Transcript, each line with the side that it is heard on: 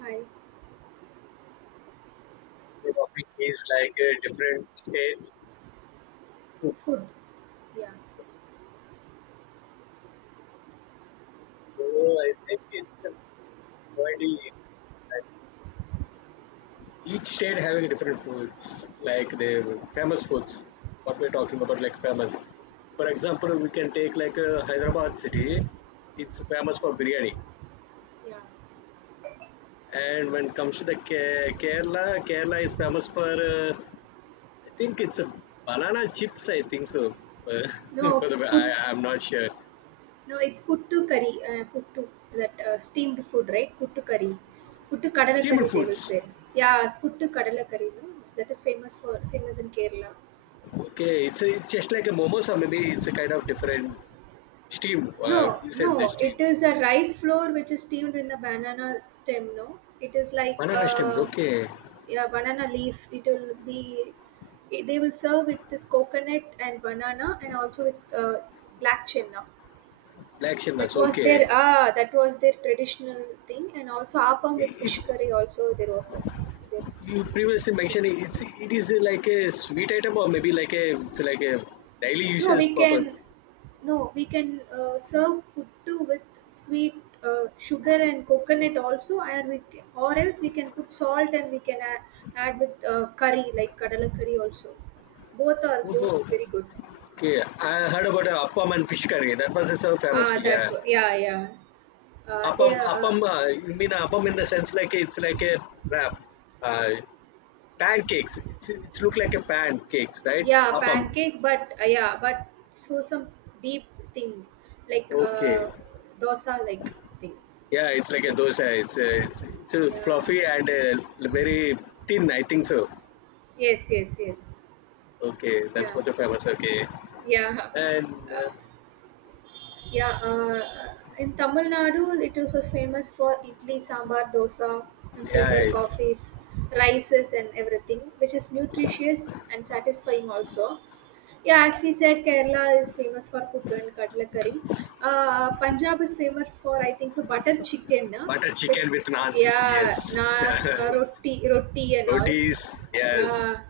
right: Hi.
left: The topic is like different states food.
right: Food. Yeah.
left: So I think it's a quality. Each state having different foods, like the famous foods. What we're talking about, like famous. For example, we can take like Hyderabad city. It's famous for biryani.
right: Yeah.
left: And when it comes to the Kerala, Kerala is famous for. I think it's a banana chips. I think so. Uh, for
right: No, put.
left: I'm not sure.
right: No, it's puttu curry. Puttu, that steamed food, right? Puttu curry. Puttu kadala curry,
left: Steamed
right: they will
left: foods.
right: say. Yeah, puttu kadala curry. No, that is famous for famous in Kerala.
left: Okay, it's just like a momos, or maybe it's a kind of different steam.
right: No,
left: You said the
right: no, it
left: steam.
right: is a rice flour which is steamed in the banana stem. No, it is like
left: Banana steams, okay.
right: yeah, banana leaf. It will be. They will serve it with coconut and banana, and also with black chenna.
left: Black
right: That
left: chestnuts,
right: was their
left: okay.
right: that was their traditional thing, and also appam
left: It,
right: with
left: it,
right: fish curry. Also, there was a their
left: you previously
right: tra-
left: mentioned it is like a sweet item, or maybe like a it's like a daily
right: no
left: uses
right: we can
left: purpose.
right: no we can serve puttu with sweet, sugar
left: So,
right: and coconut also, and we can, or else we can put salt and we can add, add with curry like kadala curry also. Both are
left: okay.
right: goes
left: Oh,
right: very good.
left: okay. I heard about appam and fish curry. That was so famous. Yeah,
right: Yeah, yeah. They are,
left: appam. You mean appam in the sense like it's like a wrap. Uh, Pancakes. It's look like a pancakes, right?
right: yeah,
left: Appam.
right: pancake, but yeah, but so some deep thing, like
left: Okay.
right: dosa like thing.
left: Yeah, it's like a
right: Like,
left: dosa. It's a
right: yeah.
left: fluffy and very thin. I think so.
right: Yes, yes, yes.
left: Okay, that's
right: Yeah,
left: what the famous. Okay,
right: yeah.
left: and
right: Uh, yeah, in Tamil Nadu, it is also famous for idli, sambar, dosa, and filter
left: yeah,
right: coffees, rices, and everything, which is nutritious and satisfying also. Yeah, as we said, Kerala is famous for puttu and katla curry. Punjab is famous for, I think, so butter chicken, na?
left: butter
right: But
left: chicken with naans.
right: yeah,
left: Yes,
right: naats, roti, roti and all.
left: rotis. Yes.
right: Yeah,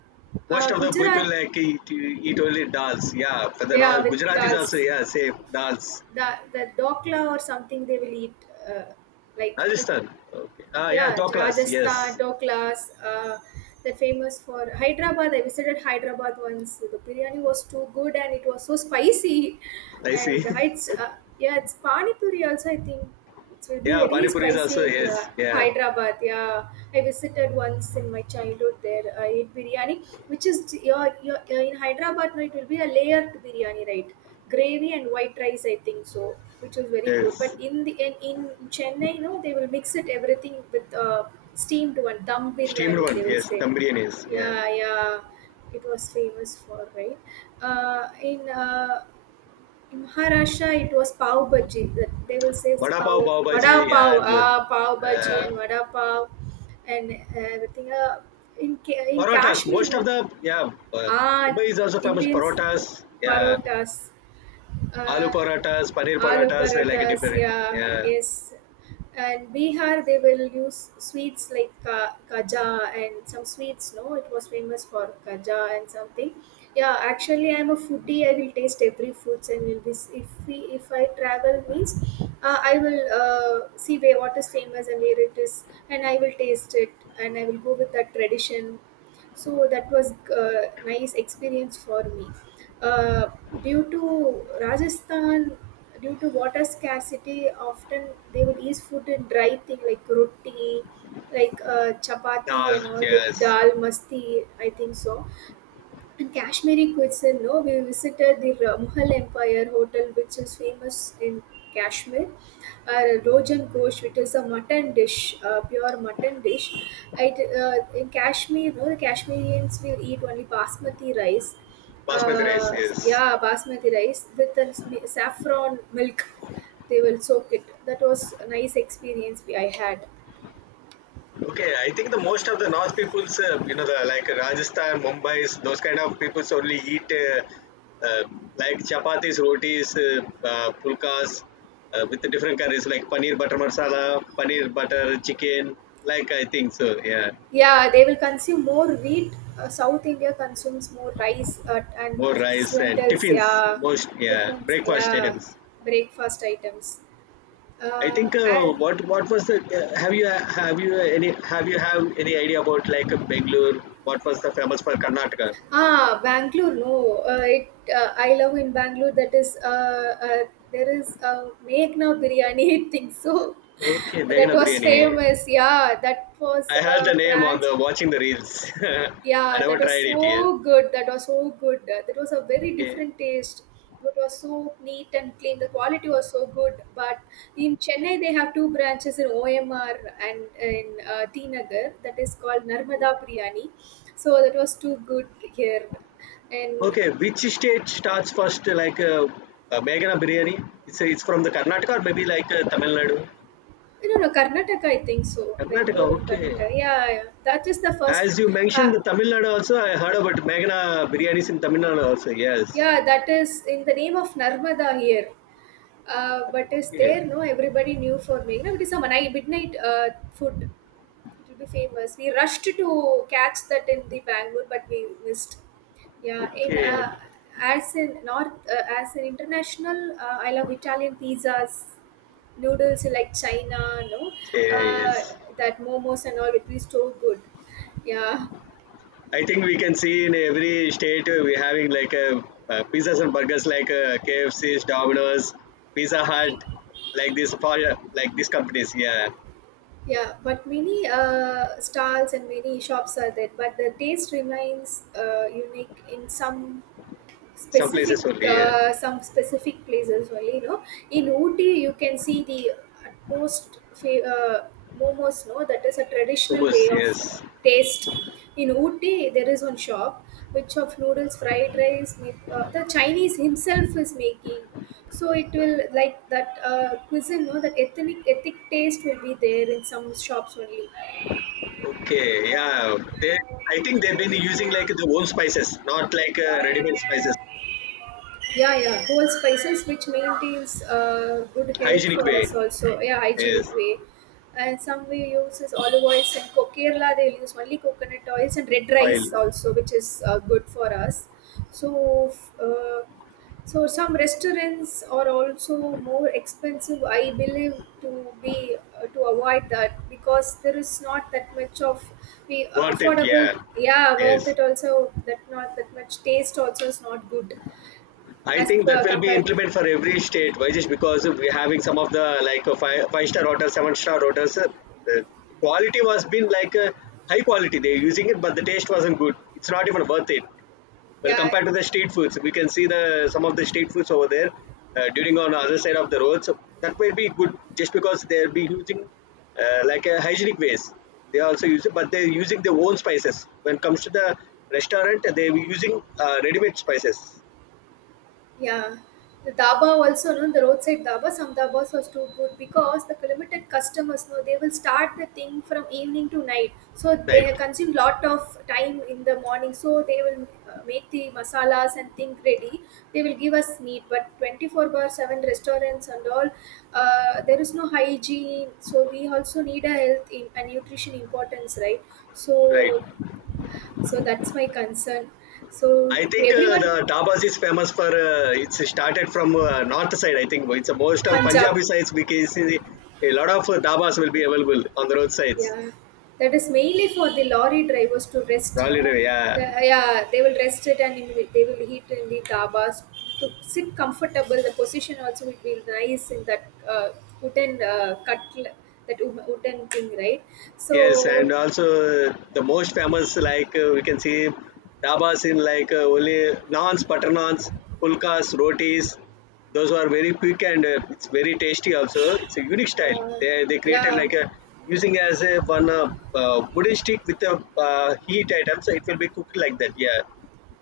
left: Most of the people
right: Gujarat,
left: like eat only dals. Yeah, for the now
right: yeah, with
left: Gujaratis also.
right: dals.
left: Yeah, same dals.
right: The dokla or something they will eat, uh, like with,
left: Rajasthan. Okay. Ah, yeah,
right: yeah,
left: doklas.
right: Rajasthan
left: Yes,
right: doklas. They're famous for Hyderabad. I visited Hyderabad once, the biryani was too good and it was so spicy,
left: I see.
right: and it's, yeah, it's pani puri also, I think it will be
left: Yeah,
right: very
left: Pani Puri is
right: spicy
left: also,
right: in
left: yes, yeah,
right: Hyderabad, yeah. I visited once in my childhood, there I ate biryani, which is your in Hyderabad, no, it will be a layered biryani, right? Gravy and white rice, I think so, which was very good. But
left: yes.
right: in the in Chennai, no, they will mix it everything with steamed one, dum
left: Steamed
right: biryani,
left: one,
right: they will
left: yes,
right: say.
left: Dum biryani is, yeah.
right: Yeah, yeah, it was famous for right. Uh, in uh, in Maharashtra, it was pav bhaji. That they will say it's
left: Vada pav,
right: pav,
left: pav bhaji,
right: vada
left: yeah.
right: pav,
left: The,
right: ah, pav bhaji
left: uh,
right: and vada pav and everything. In
left: parotas,
right: Kashmir,
left: most of
right: no,
left: the, yeah,
right: ah,
left: Mumbai is also famous
right: Indians,
left: parotas, yeah.
right: parotas.
left: Aloo
right: Uh,
left: parotas, paneer
right: aloo
left: parotas they like it
right: paratas,
left: different,
right: yeah,
left: yeah.
right: yes. And Bihar, they will use sweets like kaja and some sweets, no, it was famous for kaja and something. Yeah, actually I'm a foodie, I will taste every foods and will be, if we if I travel means, I will, see where what is famous and where it is, and I will taste it, and I will go with that tradition. So that was uh, nice experience for me. uh, due to Rajasthan, due to water scarcity, often they would eat food in dry thing like roti, like chapati
left: Dal,
right: and all with
left: yes.
right: dal masti, I think so. And Kashmiri cuisine, no, we visited the Mughal Empire Hotel, which is famous in Kashmir. Rojan Ghosh, which is a mutton dish, pure mutton dish. It, in Kashmir, no, the Kashmirians will eat only basmati rice.
left: Basmati rice, yes.
right: Yeah, basmati rice with a saffron milk. They will soak it. That was a nice experience we, I had.
left: Okay, I think the most of the North peoples, you know, the like Rajasthan, Mumbai's, those kind of peoples only eat uh, like chapatis, rotis, pulkas with the different curries like paneer butter masala, paneer butter chicken. Like I think so, yeah.
right: Yeah, they will consume more wheat. South India consumes more rice and
left: More rice and
right: lentils.
left: tiffins,
right: Yeah,
left: most yeah,
right: tiffins.
left: breakfast
right: Yeah,
left: items.
right: breakfast items.
left: I think
right: Uh, and,
left: what was the have you any have you have any idea about like Bangalore? What was the famous for Karnataka?
right: ah, Bangalore. No, it. I love in Bangalore. That is. There is a Meghna biryani. I think so.
left: Okay,
right: That
left: Meghana
right: was
left: biryani.
right: famous. Yeah, that was
left: I heard the
right: a
left: name on
right: branch.
left: the watching the reels. I
right: Yeah, that
left: never
right: was
left: tried it yet.
right: so good. That was so good. That was a very
left: Okay.
right: different taste. It was so neat and clean. The quality was so good. But in Chennai, they have two branches in OMR and in T Nagar, that is called Narmada Priyani. So that was too good here. And
left: Okay. Which state starts first? Like Megana biryani. It's from the Karnataka or maybe like Tamil Nadu.
right: you know, no, Karnataka, I think so.
left: Karnataka.
right: Bangalore or
left: Okay.
right: Karnataka. Yeah, yeah. That is the first.
left: As you mentioned,
right: Uh,
left: the Tamil Nadu also. I heard about Megana biryanis in Tamil Nadu also. Yes.
right: yeah, that is in the name of Narmada here. But is
left: Okay.
right: there no everybody knew for me? You know, it is a night, midnight food. It will be famous. We rushed to catch that in the Bangalore, but we missed. Yeah, in
left: Okay.
right: as in north, as an international, I love Italian pizzas, noodles like China. No,
left: Yeah,
right: uh,
left: yes.
right: that momos and all. It is so good. Yeah,
left: I think we can see in every state we're having like a, pizzas and burgers like KFC's, Domino's, Pizza Hut, like this for like these companies. Yeah,
right: yeah. But many stalls and many shops are there, but the taste remains unique in some
left: some
right: specific,
left: places only. Yeah.
right: some specific places only, you know. In Ooty you can see the utmost momos, no, that is a traditional
left: Hummus,
right: way of
left: yes.
right: taste. In Ooty there is one shop which of noodles, fried rice, the Chinese himself is making, so it will like that cuisine, no, that ethnic taste will be there in some shops only.
left: Okay, yeah. They, I think they've been using like the own spices, not like ready-made spices.
right: Yeah, yeah, whole spices which maintains good health
left: Hygienic
right: for
left: way.
right: us also, yeah,
left: Yes.
right: hygienic way. And some we uses olive oils, and Kerala they use only coconut oils and red
left: Oil.
right: rice also, which is good for us. So uh, so some restaurants are also more expensive, I believe, to be to avoid that, because there is not that much of we
left: Worth it.
right: affordable,
left: Yeah.
right: yeah, worth
left: Yes.
right: it also, that not that much taste also is not good.
left: I
right: As
left: think that
right: per
left: will be
right: compared,
left: implemented for every state. Why just because we're having some of the like five star hotels, seven-star hotels. The quality was been like high quality. They're using it, but the taste wasn't good. It's not even worth it. Well,
right: yeah,
left: compared to the street foods, we can see the some of the street foods over there during on the other side of the road. So that will be good just because they'll be using like a hygienic ways. They also use it, but they're using their own spices. When it comes to the restaurant, they're using ready-made spices.
right: yeah. The dhaba also, no, the roadside dhaba, some dhabas was too good, because the limited customers, no, they will start the thing from evening to night, so they
left: Right.
right: have consumed lot of time in the morning, so they will make the masalas and thing ready. They will give us meat, but 24 bar 7 restaurants and all, there is no hygiene, so we also need a health in, and nutrition importance, right?
left: Right.
right: So, so that's my concern. So
left: I think
right: everyone
left: the Dabas is famous for it's started from north side. I think it's the most of
right: Punjab.
left: Punjabi sides because a lot of Dabas will be available on the road sides.
right: Yeah, that is mainly for the lorry drivers to rest. No,
left: Probably,
right: the,
left: yeah.
right: yeah, they will rest it and they will eat in the dhabas to sit comfortable. The position also will be nice in that wooden cut, that wooden thing, right?
left: Yes, and
right: So
left: also the most famous, like we can see dabas in like only naans, butter naans, pulkas, rotis. Those are very quick and it's very tasty. Also, it's a unique style.
right: yeah,
left: They created
right: yeah.
left: like a using as a one wooden stick with a heat item, so it will be cooked like that. Yeah,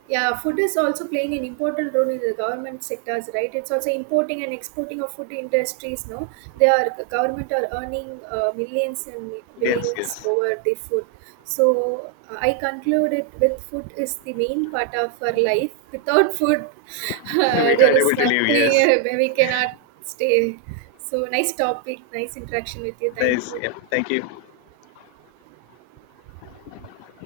right: Yeah, food is also playing an important role in the government sectors, right? It's also importing and exporting of food industries. No, they are government are earning millions and
left: yes,
right: billions
left: yes.
right: over the food. So I conclude it with food is the main part of our life. Without food,
left: we
right: there
left: can't able
right: is
left: to leave. Yes,
right: nothing where we cannot stay. So nice topic, nice interaction with you. Thank
left: nice.
right: you.
left: Yeah, thank you.